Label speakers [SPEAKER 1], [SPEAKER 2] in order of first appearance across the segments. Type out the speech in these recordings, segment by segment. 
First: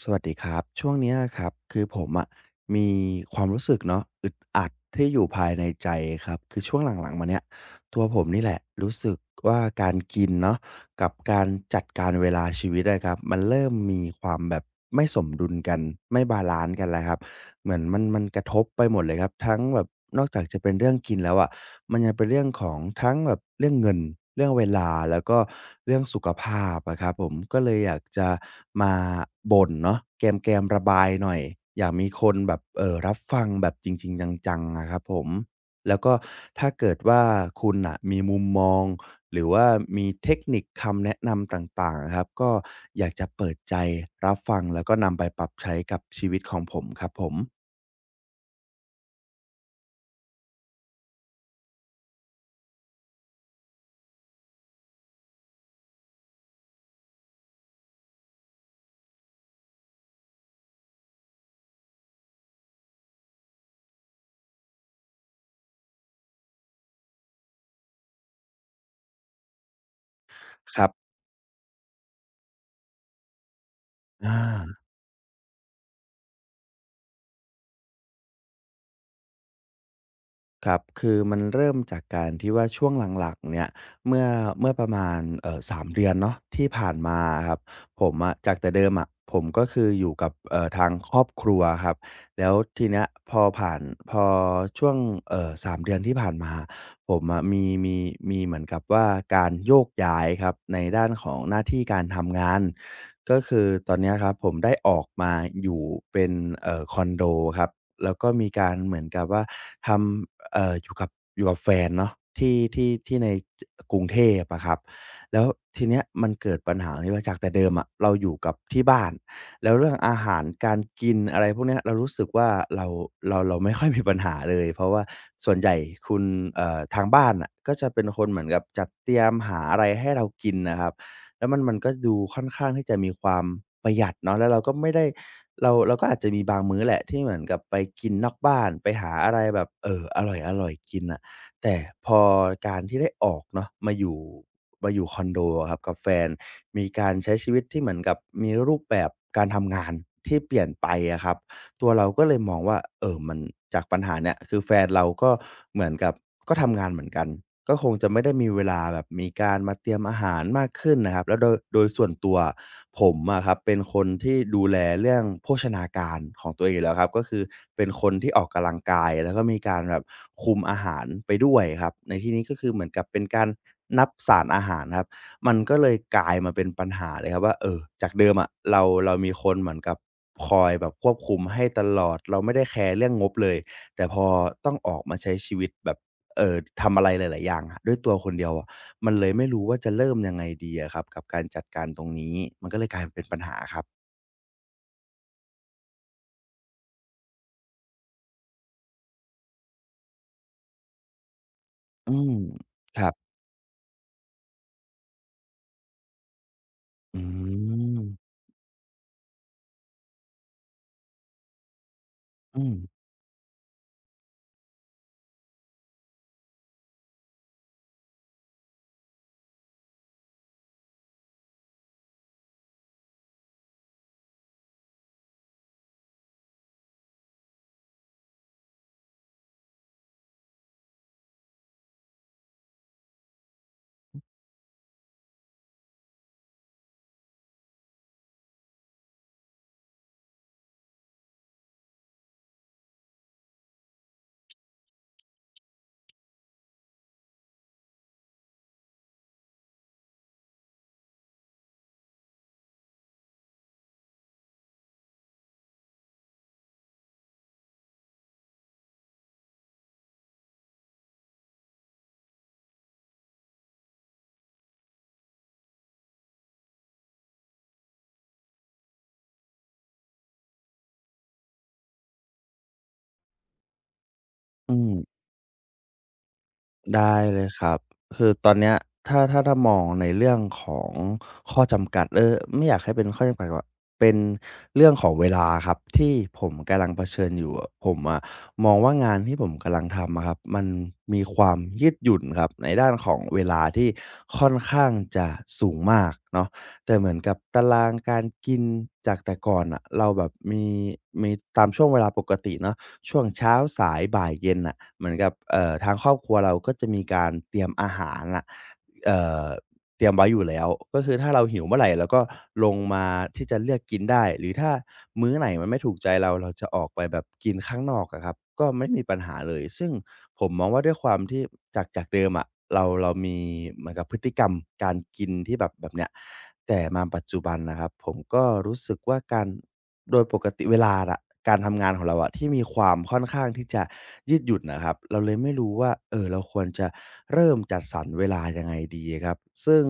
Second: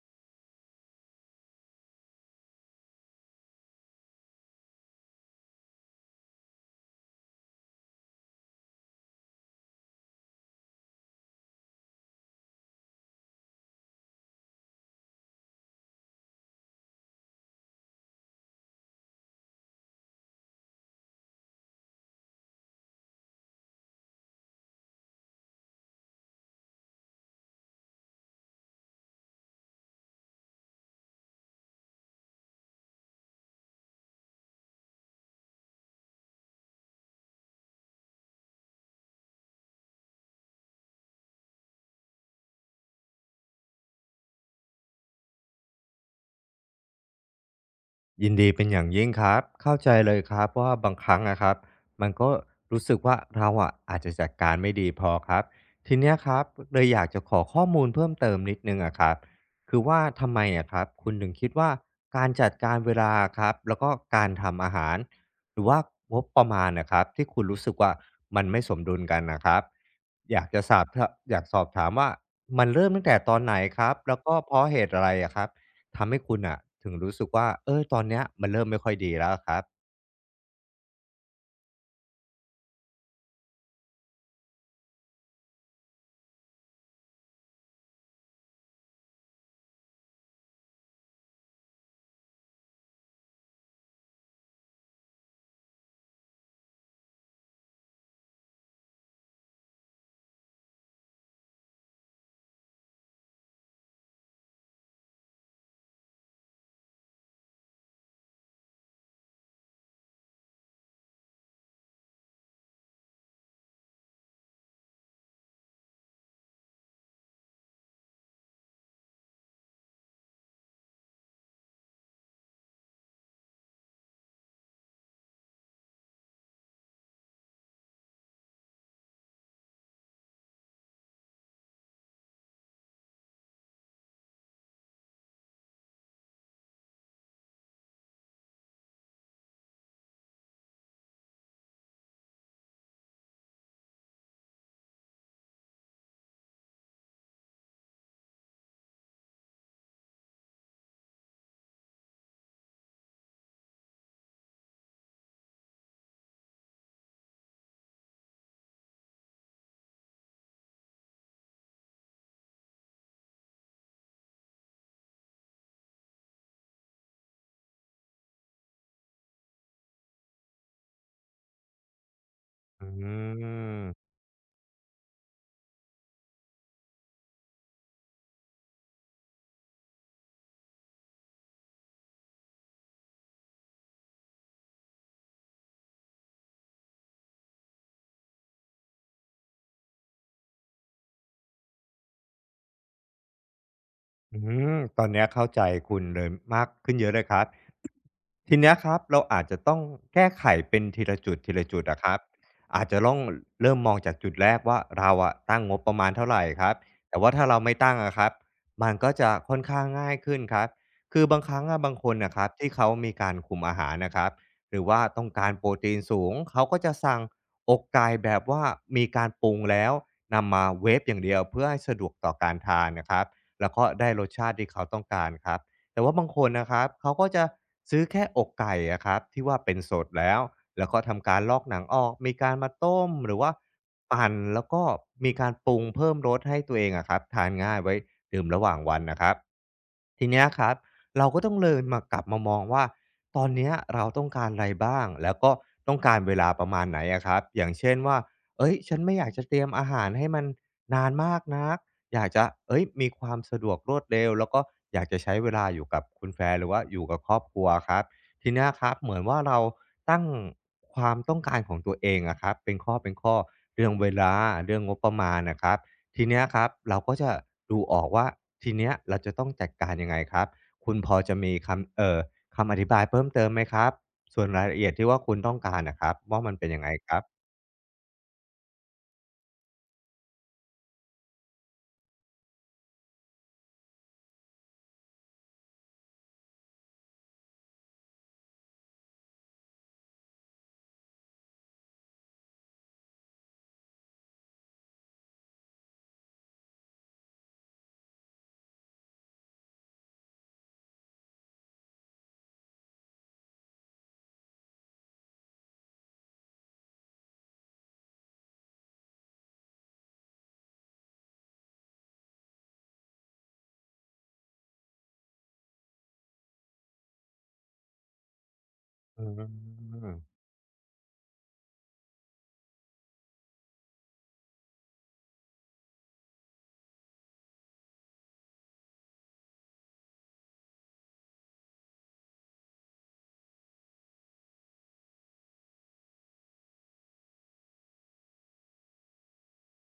[SPEAKER 1] สวัสดีครับช่วงเนี้ยครับคือผมอะมีความรู้สึกเนาะอึดอัดที่อยู่ภายในใจครับคือช่วงหลังๆมาเนี้ยตัวผมนี่แหละรู้สึกว่าการกินเนาะกับการจัดการเวลาชีวิตอะครับมันเริ่มมีความแบบไม่สมดุลกันไม่บาลันซ์กันแล้วครับ เหมือนมันกระทบไปหมดเลยครับทั้งแบบนอกจากจะเป็นเรื่องกินแล้วอะมันยังเป็นเรื่องของทั้งแบบเรื่องเงินเรื่องเวลาแล้วก็เรื่องสุขภาพอะครับผมก็เลยอยากจะมาบ่นเนาะแกมๆระบายหน่อยอยากมีคนแบบรับฟังแบบจริงๆจังๆอะครับผมแล้วก็ถ้าเกิดว่าคุณน่ะมีมุมมองหรือว่ามีเทคนิคคำแนะนำต่างๆอะครับก็อยากจะเปิดใจรับฟังแล้วก็นำไปปรับใช้กับชีวิตของผมครับผม
[SPEAKER 2] ยินดีเป็นอย่างยิ่งครับเข้าใจเลยครับว่าบางครั้งนะครับมันก็รู้สึกว่าเราอะอาจจะจัดการไม่ดีพอครับทีเนี้ยครับเลยอยากจะขอข้อมูลเพิ่มเติมนิดนึงอะครับคือว่าทำไมอะครับคุณถึงคิดว่าการจัดการเวลาครับแล้วก็การทำอาหารหรือว่างบประมาณนะครับที่คุณรู้สึกว่ามันไม่สมดุลกันนะครับอยากจะส
[SPEAKER 1] ค
[SPEAKER 2] อบ
[SPEAKER 1] รับ
[SPEAKER 2] อยากสอบถามว่ามันเริ่มตั้งแต่ตอนไหนครับแล้วก็
[SPEAKER 1] อา
[SPEAKER 2] เพราะเหตุอะไรอะครับ ทำให้คุณอ่ะถึงรู้สึกว่าเออตอนเนี้ยมันเริ่มไม่ค่อยดีแล้วอะครับ
[SPEAKER 1] ครับคือมันเริ่มจากการที่ว่าช่วงหลังๆเนี่ย เมื่อเมื่อประมาณ3เดือนเนาะที่ผ่านมาอะครับผมอะจากแต่เดิมอะผมก็คืออยู่กับทางครอบครัวครับ แล้วทีเนี้ยพอผ่านพอช่วง3เดือนที่ผ่านมา ผมอะมีเหมือนกับว่าการโยกย้ายครับในด้านของหน้าที่การทำงานก็คือตอนเนี้ยครับผมได้ออกมาอยู่เป็นคอนโดครับแล้วก็มีการเหมือนกับว่าทำอยู่กับแฟนเนาะที่ในกรุงเทพอะครับแล้วทีเนี้ยมันเกิดปัญหาที่ว่าจากแต่เดิมอะเราอยู่กับที่บ้าน แล้วเรื่องอาหารการกินอะไรพวกเนี้ยเรารู้สึกว่าเราเราไม่ค่อยมีปัญหาเลยเพราะว่าส่วนใหญ่คุณทางบ้านน่ะก็จะเป็นคนเหมือนกับจัดเตรียมหาอะไรให้เรากินน่ะครับแล้วมันก็ดูค่อนข้างที่จะมีความประหยัดเนาะแล้วเราก็ไม่ได้เราก็อาจจะมีบางมื้อแหละที่เหมือนกับไปกินนอกบ้านไปหาอะไรแบบอร่อยๆกินน่ะ แต่พอการที่ได้ออกเนาะมาอยู่คอนโดอะครับกับแฟนมีการใช้ชีวิตที่เหมือนกับมีรูปแบบการทำงานที่เปลี่ยนไปอะครับ ตัวเราก็เลยมองว่าเออมันจากปัญหาเนี่ยคือแฟนเราก็เหมือนกับก็ทำงานเหมือนกันก็คงจะไม่ได้มีเวลาแบบมีการมาเตรียมอาหารมากขึ้นนะครับแล้วโดยส่วนตัวผมอะครับเป็นคนที่ดูแลเรื่องโภชนาการของตัวเองอยู่แล้วครับก็คือเป็นคนที่ออกกำลังกายแล้วก็มีการแบบคุมอาหารไปด้วยครับในที่นี้ก็คือเหมื
[SPEAKER 2] อื
[SPEAKER 1] อนกับเป็นการนับ
[SPEAKER 2] ม
[SPEAKER 1] สารอาหารครับ มันก็เลยกลายมาเป็นปัญหาเลยครับว่าเออจากเดิมอะเรามีคนเหมือนกับคอยแบบควบคุมให้ตลอดเราไม่ได้แคร์เรื่องงบเลยแต่พอต้องออกมาใช้ชีวิตแบบเอ่อทำอะไรหลายๆอย่างอะด้วยตัวคนเดียวอะมันเลยไม่รู้ว่าจะเริ่มยังไงดีอะครับกับการจัดการตรงนี้มันก็เลยกลายเป็นปัญหาครับ
[SPEAKER 2] อืมตอนเนี้ยเข้าใจคุณเลยมากขึ้นเยอะเลยครับทีเนี้ยครับเราอาจจะต้องแก้ไขเป็นทีละจุดทีละจุดอะค
[SPEAKER 1] อื
[SPEAKER 2] รับ
[SPEAKER 1] ม
[SPEAKER 2] อาจ
[SPEAKER 1] ค
[SPEAKER 2] จะ
[SPEAKER 1] รั
[SPEAKER 2] ต้
[SPEAKER 1] บ
[SPEAKER 2] องเริ่มมองจากจุดแรกว่าเราอะตั้งงบประมาณเท่าไรครับแต่
[SPEAKER 1] อื
[SPEAKER 2] ว่าถ้าเราไม่ตั้ง
[SPEAKER 1] ม
[SPEAKER 2] อะครับมันก็จะค่อนข้างง่ายขึ้นครับคือบางครั้งอะบางคนน่ะครับ
[SPEAKER 1] อื
[SPEAKER 2] ที่
[SPEAKER 1] ม
[SPEAKER 2] เขามีการคุมอาหารนะครับหรือว่าต้องการโปรตีนสูงเขาก็จะสั่งอกไก่แบบว่ามีการปรุงแล้วนำมาเวฟอย่างเดียวเพื่อให้สะดวกต่อการทานนะครับ แล้วก็ได้รสชาติที่เขาต้องการครับแต่ว่าบางคนนะครับเขาก็จะซื้อแค่อกไก่อะครับที่ว่าเป็นสดแล้วแล้วก็ทำการลอกหนังออกมีการมาต้มหรือว่าปั่นแล้วก็มีการปรุงเพิ่มรสให้ตัวเองอะครับทานง่ายไว้ดื่มระหว่างวันนะครับทีเนี้ยครับเราก็ต้องเลยมากลับมามองว่าตอนเนี้ยเราต้องการอะไรบ้างแล้วก็ต้องการเวลาประมาณไหนอะครับอย่างเช่นว่าเอ้ยฉันไม่อยากจะเตรียมอาหารให้มันนานมากนัก อยากจะเอ้ยมีความสะดวกรวดเร็วแล้วก็อยากจะใช้เวลาอยู่กับคุณแฟนหรือว่าอยู่กับครอบครัวครับทีเนี้ยครับเหมือนว่าเราตั้งความต้องการของตัวเองอะครับเป็นข้อเรื่องเวลาเรื่องงบประมาณอะครับทีเนี้ยครับเราก็จะดูออกว่าทีเนี้ยเราจะต้องจัดการยังไงครับคุณพอจะมีคำคำอธิบายเพิ่มเติมไหมครับส่วนราย
[SPEAKER 1] อื
[SPEAKER 2] ละเอีย
[SPEAKER 1] ม
[SPEAKER 2] ดที่ว่าคุณต้องการอะครับว่ามันเป็นยังไงค
[SPEAKER 1] ได้
[SPEAKER 2] รับ
[SPEAKER 1] เลยครับคือตอนเนี้ยถ้ามองในเรื่องของข้อจำกัดเออไม่อยากให้เป็นข้อจำกัดว่าเป็นเรื่องของเวลาครับที่ผมกำลังเผชิญอยู่อะผมอะมองว่างานที่ผมกำลังทำอะครับมันมีความยืดหยุ่นครับในด้านของเวลาที่ค่อนข้างจะสูงมากเนาะแต่เหมือนกับตารางการกินจากแต่ก่อนน่ะเราแบบมีตามช่วงเวลาปกติเนาะช่วงเช้าสายบ่ายเย็นน่ะ เหมือนกับทางครอบครัวเราก็จะมีการเตรียมอาหารน่ะเอ่อเตรียมไว้อยู่แล้วก็คือถ้าเราหิวเมื่อไรเราก็ลงมาที่จะเลือกกินได้หรือถ้ามื้อไหนมันไม่ถูกใจเราเราจะออกไปแบบกินข้างนอกอะครับก็ไม่มีปัญ
[SPEAKER 2] อื
[SPEAKER 1] หาเลยซึ่ง
[SPEAKER 2] ม
[SPEAKER 1] ผมมองว่าด้วยความที่จากเดิมอะเรามีเหมือนกับพฤติกรรมการกินที่แบบเนี้ยแต่มาปัจจุบันนะครับผมก็รู้สึกว่าการ โดยปกติเวลาอะการทำงานของเราอะที่มีความค่อนข้างที่จะยืดหยุ่นนะครับเราเลยไม่รู้ว่าเออเราควรจะเริ่มจัดสรรเวลายังไงดีครับซึ่ง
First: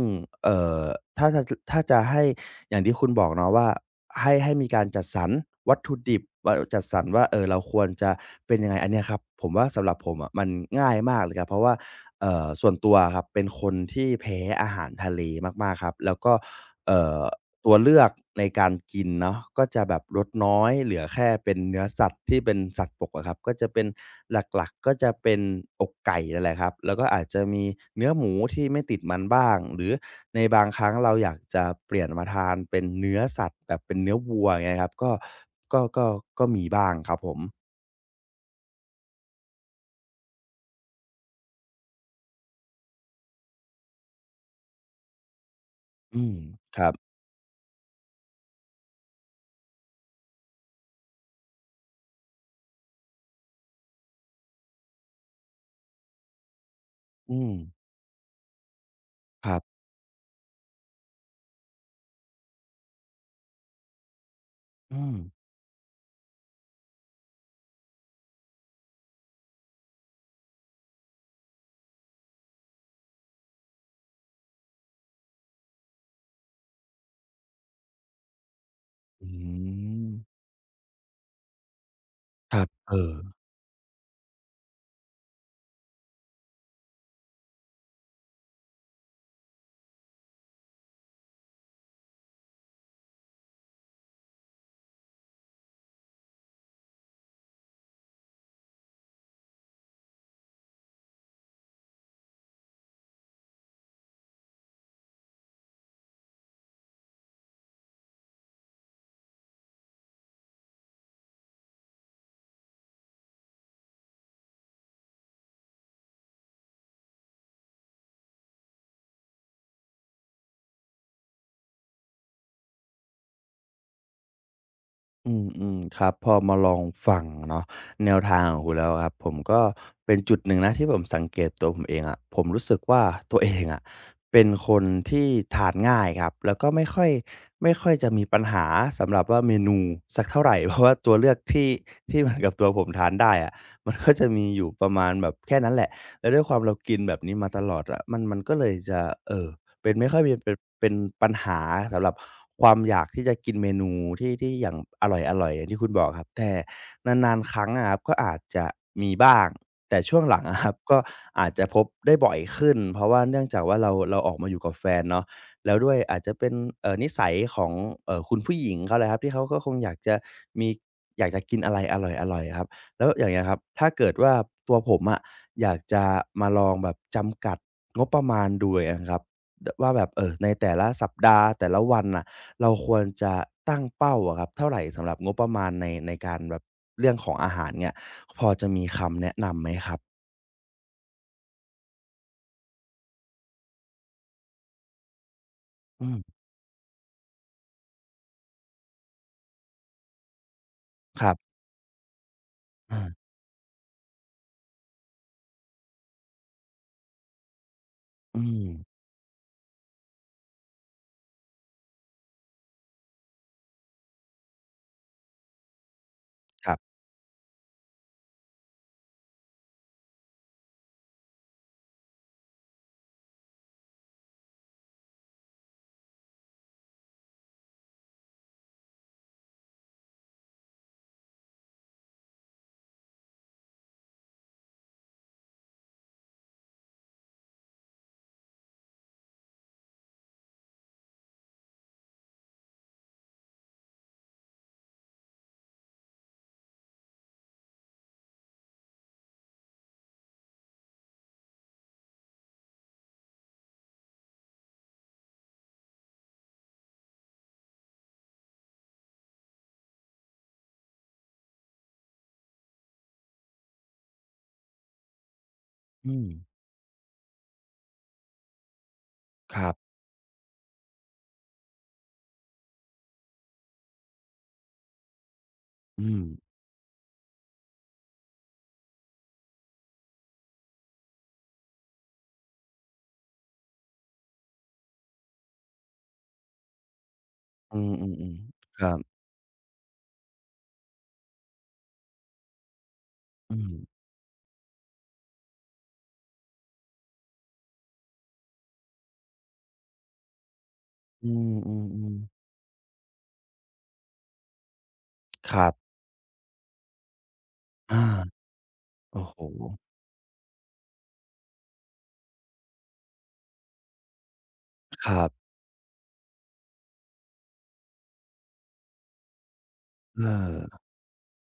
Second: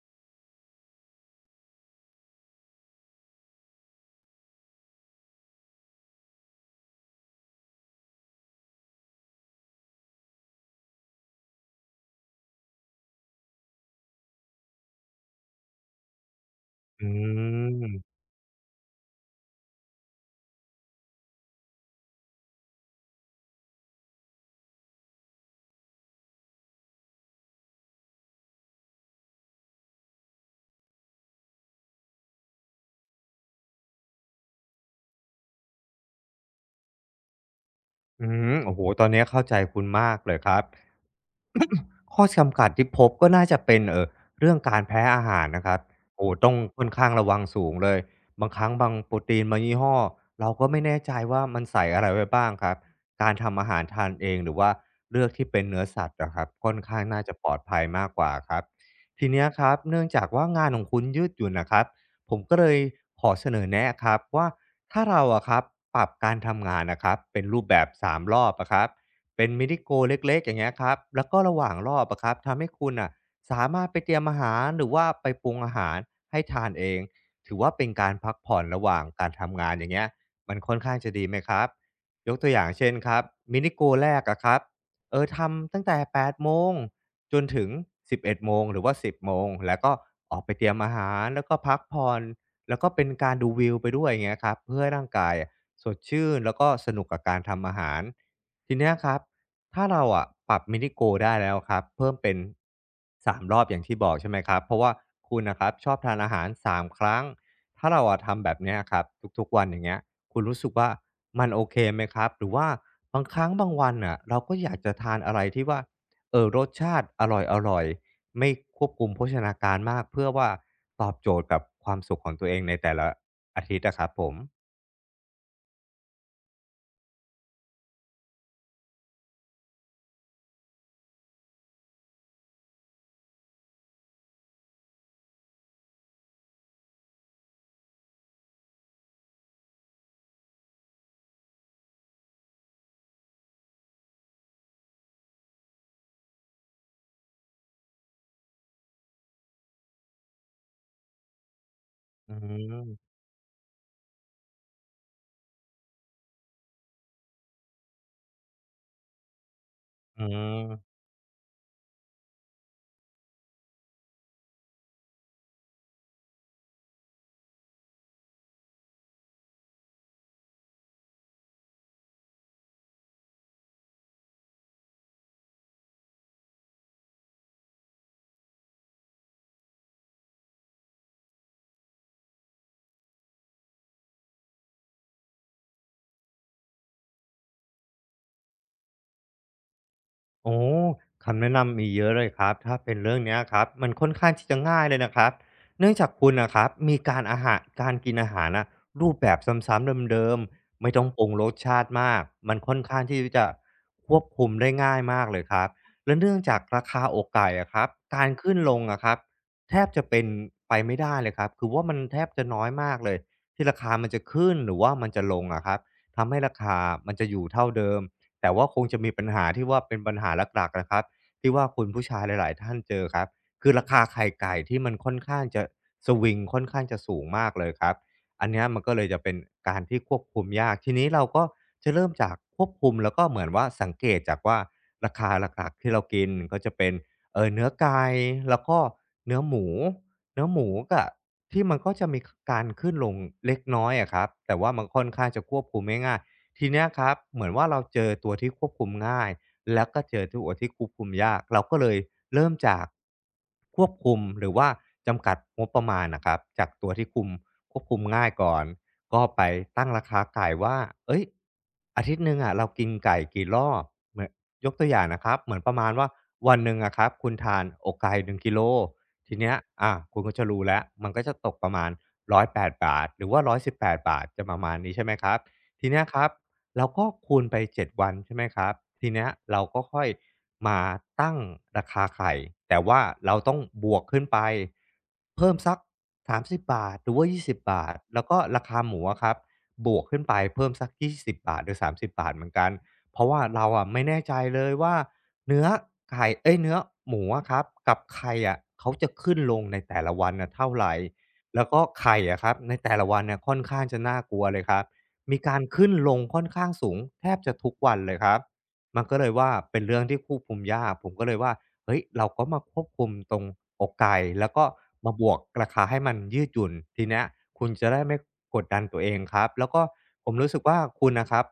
[SPEAKER 1] เอ่อถ้าถ้าถ้าจะให้อย่างที่คุณบอกเนาะว่าให้มีการจัดสรรวัตถุดิบว่าจัดสรรว่าเออเราควรจะเป็นยังไงอันเนี้ยครับผมว่าสำหรับผมอะมันง่ายมากเลยครับเพราะว่าส่วนตัวอะครับเป็นคนที่แพ้อาหารทะเลมากๆครับแล้วก็เอ่
[SPEAKER 2] อื
[SPEAKER 1] อ ตัวเลือก
[SPEAKER 2] ม
[SPEAKER 1] ในการกินเนาะก็จะแบบลดน้อยเหลือแค่เป็นเนื้อสัตว์ที่เป็นสัตว์บกอะครับก็จะเป็นหลักๆก็จะเป็นอกไก่นั่นแหละครับแล้วก็อาจจะมีเนื้อหมูที่ไม่ติดมันบ้างหรือในบางครั้งเราอยากจะเปลี่ยนมาทานเป็นเนื้อสัตว์แบบเป็นเนื้อวัวอย่างเงี้ยครับก็ก็มีบ้างครับผม
[SPEAKER 2] อืมโอ้โหตอนนี้เข้าใจคุณมากเลยครับข้อจำกัดที่พบก็น่าจะเป็นเออเรื่องการแพ้อาหารนะครับ
[SPEAKER 1] อื
[SPEAKER 2] โอ้
[SPEAKER 1] ม
[SPEAKER 2] ต้อง
[SPEAKER 1] ค
[SPEAKER 2] ค่
[SPEAKER 1] รั
[SPEAKER 2] อน
[SPEAKER 1] บ
[SPEAKER 2] ข้างระวังสูงเลยบางครั้งบางโปรตีนบางยี่ห้อเราก็ไม่แน่ใจว่ามันใส่อะไรไว้บ้างครับการทำอาหารทานเองหรือว่าเลือกที่เป็นเนื้อสัตว์นะครับค่อนข้างน่าจะ
[SPEAKER 1] อื
[SPEAKER 2] ปล
[SPEAKER 1] ม
[SPEAKER 2] อดภัยมากกว่าครับทีเนี้ย
[SPEAKER 1] ครั
[SPEAKER 2] ครับ
[SPEAKER 1] บ
[SPEAKER 2] เนื่องจากว่างานของคุณยืดหยุ่นนะครับผมก็เลยขอเสนอแนะครับว่า
[SPEAKER 1] อื
[SPEAKER 2] ถ้า
[SPEAKER 1] ม
[SPEAKER 2] เราอะครับปรับการทำงานนะครับเป็นรูปแบบสามรอบอะครับ เป็นม i น i โ o a เล็กๆอย่างเงี้ยครับแล้วก็ระหว่างรอบอะครับทำให้คุณอ่ะสามารถไปเตรียมอาหารหรือว่าไปปรุงอาหารให้ทานเองถือว่าเป็นการพักผ่อนระหว่างกา
[SPEAKER 1] อื
[SPEAKER 2] รทำงานอย่างเงี้
[SPEAKER 1] ม
[SPEAKER 2] ยมันค่อนข้างจะดีไหมครับยกตัว
[SPEAKER 1] ค
[SPEAKER 2] อ
[SPEAKER 1] รั
[SPEAKER 2] ย่า
[SPEAKER 1] บ
[SPEAKER 2] งเช่
[SPEAKER 1] เอ
[SPEAKER 2] นค
[SPEAKER 1] อ
[SPEAKER 2] รับ mini g o a แรกอะครับเออทำตั้งแต่8โมงจนถึง11โมงหรือว่า10โมงแล้วก็ออกไปเตรียมอาหารแล้วก็พักผ่อนแล้วก็เป็นการดูวิวไปด้วยอย่างเงี้ยครับเพื่อให้ร่างกายอะสดชื่นแล้วก็สนุกกับการทำอาหาร ทีเนี้ยครับถ้าเราอะปรับมินิโก a ได้แล้วครับเพิ่มเป็น3รอบอย่างที่บอกใช่ไหมครับเพราะว่าคุณนะครับชอบทานอาหาร3ครั้งถ้าเราอะทำแบบเนี้ยครับทุกๆวันอย่างเงี้ยคุณรู้สึกว่ามันโอเคไหมครับหรือว่าบางครั้งบางวันอ่ะเราก็อยากจะทานอะไรที่ว่าเอ่อรสชาติอร่อยๆไม่ควบคุมโภชนาการมากเพื่อว่าตอบโจทย์กับความสุขของตัวเองในแต่ละอาทิตย์นะครับผม
[SPEAKER 1] อืมอืมครับพอมาลองฟังเนาะแนวทางของคุณแล้วครับผมก็เป็นจุดหนึ่งนะที่ผมสังเกตตัวผมเองอะผมรู้สึกว่าตัวเองอะเป็นคนที่ทานง่ายครับแล้วก็ไม่ค่อยจะมีปัญหาสำหรับว่าเมนูสักเท่าไหร เพราะว่าตัวเลือกที่มันกับตัวผมทานได้อะมันก็จะมีอยู่ประมาณแบบแค่นั้นแหละแล้วด้วยความเรากินแบบนี้มาตลอดอะมันก็เลยจะเออ เป็นไม่ค่อยเป็นปัญหาสำหรับ
[SPEAKER 2] อื
[SPEAKER 1] ความอยาก
[SPEAKER 2] ม
[SPEAKER 1] ที่จะกินเมนูที่อย่างอร่อยๆอย่างที่คุณบอกครับแต่นานๆครั้งอะครับก็อาจจะมีบ้างแต่ช่ว
[SPEAKER 2] อื
[SPEAKER 1] งหลังอะครับ
[SPEAKER 2] ม
[SPEAKER 1] ก็อาจจะพบได้บ่อยขึ้นเพราะว่าเนื่องจากว่าเราออกมาอยู่กับแฟนเนาะแล้วด้วยอาจจะเป็นนิสัยของคุณผู้หญิงเขาเลยครับที่เขาก็คงอยากจะมีอยากจะกินอะไรอร่อยๆครับแล้วอย่างเงี้ยครับถ้าเกิดว่าตัวผมอะอยากจะมาลองแบบจำกัดงบประมาณดูครับ ดว่าแบบในแต่ละสัปดาห์แต่ละวันน่ะเราควรจะตั้งเป้าอะครับเท่าไรสำหรับงบประมาณในการแบบเรื่องของอาหารเนี่ยพอจะมีคำแนะนำไหมครับ
[SPEAKER 2] โอ้คำแนะนำมีเยอะเลยครับถ้าเป็นเรื่องเนี้ยครับมันค่อนข้างที่จะง่ายเลยนะครับเนื่องจา
[SPEAKER 1] อื
[SPEAKER 2] กคุ
[SPEAKER 1] ม
[SPEAKER 2] ณนะครับมีการอาหารการกินอาหารนะรูปแบบซ้ำๆเดิมๆไม่ต้องป
[SPEAKER 1] ค
[SPEAKER 2] รุง
[SPEAKER 1] รั
[SPEAKER 2] ร
[SPEAKER 1] บ
[SPEAKER 2] สชาติมากมันค่อนข้า
[SPEAKER 1] อา
[SPEAKER 2] งที่จะควบคุมได้ง่ายมากเลยครับและเนื่องจากราคาอกไก่อะครับการ
[SPEAKER 1] อื
[SPEAKER 2] ขึ้น
[SPEAKER 1] ม
[SPEAKER 2] ลงอะครับแทบจะเป็นไปไม่ได้เลยครับคือว่ามันแทบจะน้อยมากเลยที่ราคามันจะขึ้นหรือว่ามันจะลงอะครับทำให้รา
[SPEAKER 1] ครั
[SPEAKER 2] คา
[SPEAKER 1] บ
[SPEAKER 2] มันจะอยู่เท่าเดิม แต่ว่าคงจะมีปัญหาที่ว่าเป็นปัญหาหลักๆนะครับที่ว่าคุณผู้ชายหลายๆท่านเจอครับคือราคาไข่ไก่ที่มันค่อนข้างจะสวิงค่อนข้างจะสูงมากเลยครับอันเนี้ยมันก็เลยจะเป็นการที่ควบคุมยากทีนี้เราก็จะเริ่มจากควบคุมแล้วก็เหมือนว่าสังเกตจากว่าราคาหลักๆที่เรากินก็จะเป็นเนื้อไก่แล้วก็เนื้อหมูเนื้อหมูก็ที่มันก็จะมีคการขึ้นลงเล็กน้อยอะครับแต่ว่ามันค่อนข้างจะควบคุมง่าย ทีเนี้ยครับเหมือนว่าเราเจอตัวที่ควบคุมง่ายแล้วก็เจอตัวที่ควบคุมยากเราก็เลยเริ่มจากควบคุมหรือว่าจำกัดงบประมาณนะครับจากตัวที่คุมควบคุมง่ายก่อนก็ไปตั้งราคาไก่ว่าเอ้ยอาทิตย์หนึ่งอ่ะเรากินไก่กี่รอบเหมือนยกตัวอย่างนะครับเหมือนประมาณว่า
[SPEAKER 1] อืม
[SPEAKER 2] วันหนึ่งอะครับคุณทานอกไก่1 กิโลทีเนี้
[SPEAKER 1] ค
[SPEAKER 2] ย
[SPEAKER 1] รั
[SPEAKER 2] อ่ะ
[SPEAKER 1] บ
[SPEAKER 2] คุณก็จะรู้แล้วมันก็จะตกประมาณ108 บาทหรือว่า118 บาทจะประมาณนี้ใช่ไหมครับทีเนี้ย
[SPEAKER 1] อื
[SPEAKER 2] ค
[SPEAKER 1] ม
[SPEAKER 2] รับ เราก็คูณไป7 วันใช่ไหมครับทีเนี้ยเราก็ค่อยมาตั้งราคาไข่แต่ว่าเราต้องบวกขึ้นไปเพิ่มสักสามสิบ30หรือว่ายี่สิบ
[SPEAKER 1] อื
[SPEAKER 2] 20แล้ว
[SPEAKER 1] ม
[SPEAKER 2] ก็
[SPEAKER 1] ๆ
[SPEAKER 2] รา
[SPEAKER 1] ๆค
[SPEAKER 2] คา
[SPEAKER 1] รั
[SPEAKER 2] ห
[SPEAKER 1] บ
[SPEAKER 2] มูอะครับบวกขึ้นไปเพิ่มสักยี่สิบ20หรือสามสิบ30เหมือนกันเพราะว่า
[SPEAKER 1] อื
[SPEAKER 2] เรา
[SPEAKER 1] ม
[SPEAKER 2] อะไม่แน่ใจเลยว่าเนื้อไข่เอ๊ยเนื้อหมูอะครับกับไข่อะเขาจะขึ้นลงในแต่ละวันน่ะเท่าไร
[SPEAKER 1] อื
[SPEAKER 2] แล้วก็
[SPEAKER 1] ม
[SPEAKER 2] ไข่
[SPEAKER 1] ๆ
[SPEAKER 2] อะครับในแต่ละวันเนี่ยค่อนข้างจะน่ากลัวเลยครับ มี
[SPEAKER 1] ๆค
[SPEAKER 2] การ
[SPEAKER 1] รับ
[SPEAKER 2] ขึ้นลงค่อนข้างสูงแทบจะทุกวัน
[SPEAKER 1] อา
[SPEAKER 2] เลยครับมันก็
[SPEAKER 1] โอ้
[SPEAKER 2] เลย
[SPEAKER 1] โฮ
[SPEAKER 2] ว่าเป็นเรื่องที่ควบคุมยากผมก็เลยว่าเฮ้ยเราก็มาควบคุมตรงอกไก่แล้วก็
[SPEAKER 1] ค
[SPEAKER 2] มา
[SPEAKER 1] รั
[SPEAKER 2] บวก
[SPEAKER 1] บ
[SPEAKER 2] ราคาให้มันยืดหยุ่นทีเนี้ยคุณจะได้ไม่กดดันตัวเองครับแล้วก็
[SPEAKER 1] เ
[SPEAKER 2] ผมรู้สึกว่า
[SPEAKER 1] ออ
[SPEAKER 2] คุณนะครับ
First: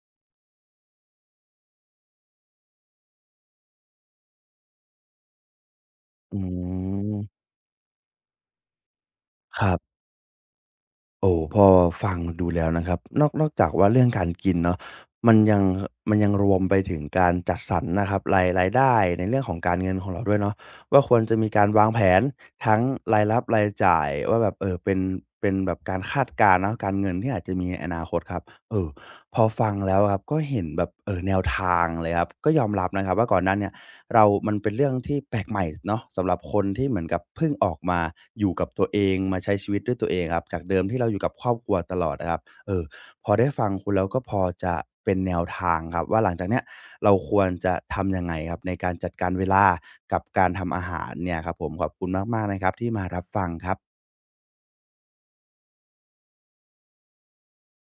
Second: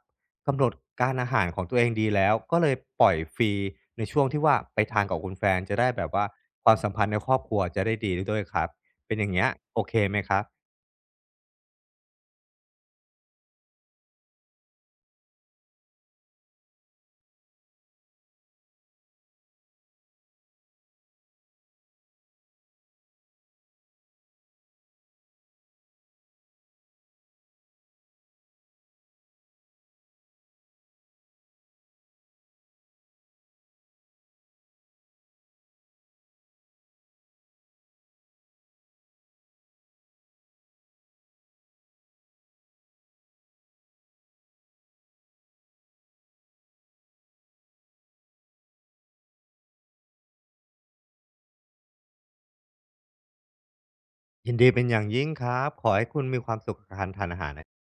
[SPEAKER 2] กำหนดการอาหารของตัวเองดีแล้วก็เลยปล่อยฟรีในช่วงที่ว่าไปทานกับคุณแฟนจะได้แบบว่า
[SPEAKER 1] อื
[SPEAKER 2] ความสัมพันธ์ในครอ
[SPEAKER 1] ม
[SPEAKER 2] บครัวจะได้ดีด้วยครับเป็นอย่างเงี้ย
[SPEAKER 1] ครั
[SPEAKER 2] โอเค
[SPEAKER 1] บ
[SPEAKER 2] ไหมครับ
[SPEAKER 1] โอ้พอฟังดูแล้วนะครับนอกจากว่าเรื่องการกินเนาะมันยังมันยังรวมไปถึงการจัดสรรนะครับรายได้ในเรื่องของการเงินของเราด้วยเนาะว่าควรจะมีการวางแผนทั้งรายรับรายจ่ายว่าแบบเออเป็นแบบการคาดการณ์เนาะการเงินที่อาจจะมีในอนาคตครับเออพอฟังแล้วครับก็เห็นแบบเออแนวทางเลยครับก็ยอมรับนะครับว่าก่อนหน้าเนี้ย เรามันเป็นเรื่องที่แปลกใหม่เนาะสำหรับคนที่เหมือนกับเพิ่งออกมา อยู่กับตัวเองมาใช้ชีวิตด้วยตัวเองครับจากเดิมที่เราอยู่กับครอบครัวตลอดนะครับเออพอได้ฟังคุณแล้วก็พอจะเป็นแนวทางครับ ว่าหลังจากเนี้ยเราควรจะทำยังไงครับ ในการจัดการเวลา กับ การทำอาหาร เนี่ยครับผม ขอบคุณมากๆนะครับที่มารับ ฟังครับ
[SPEAKER 2] ยินดีเป็นอย่างยิ่งครับ ขอให้คุณมีความสุขกับการทานอาหาร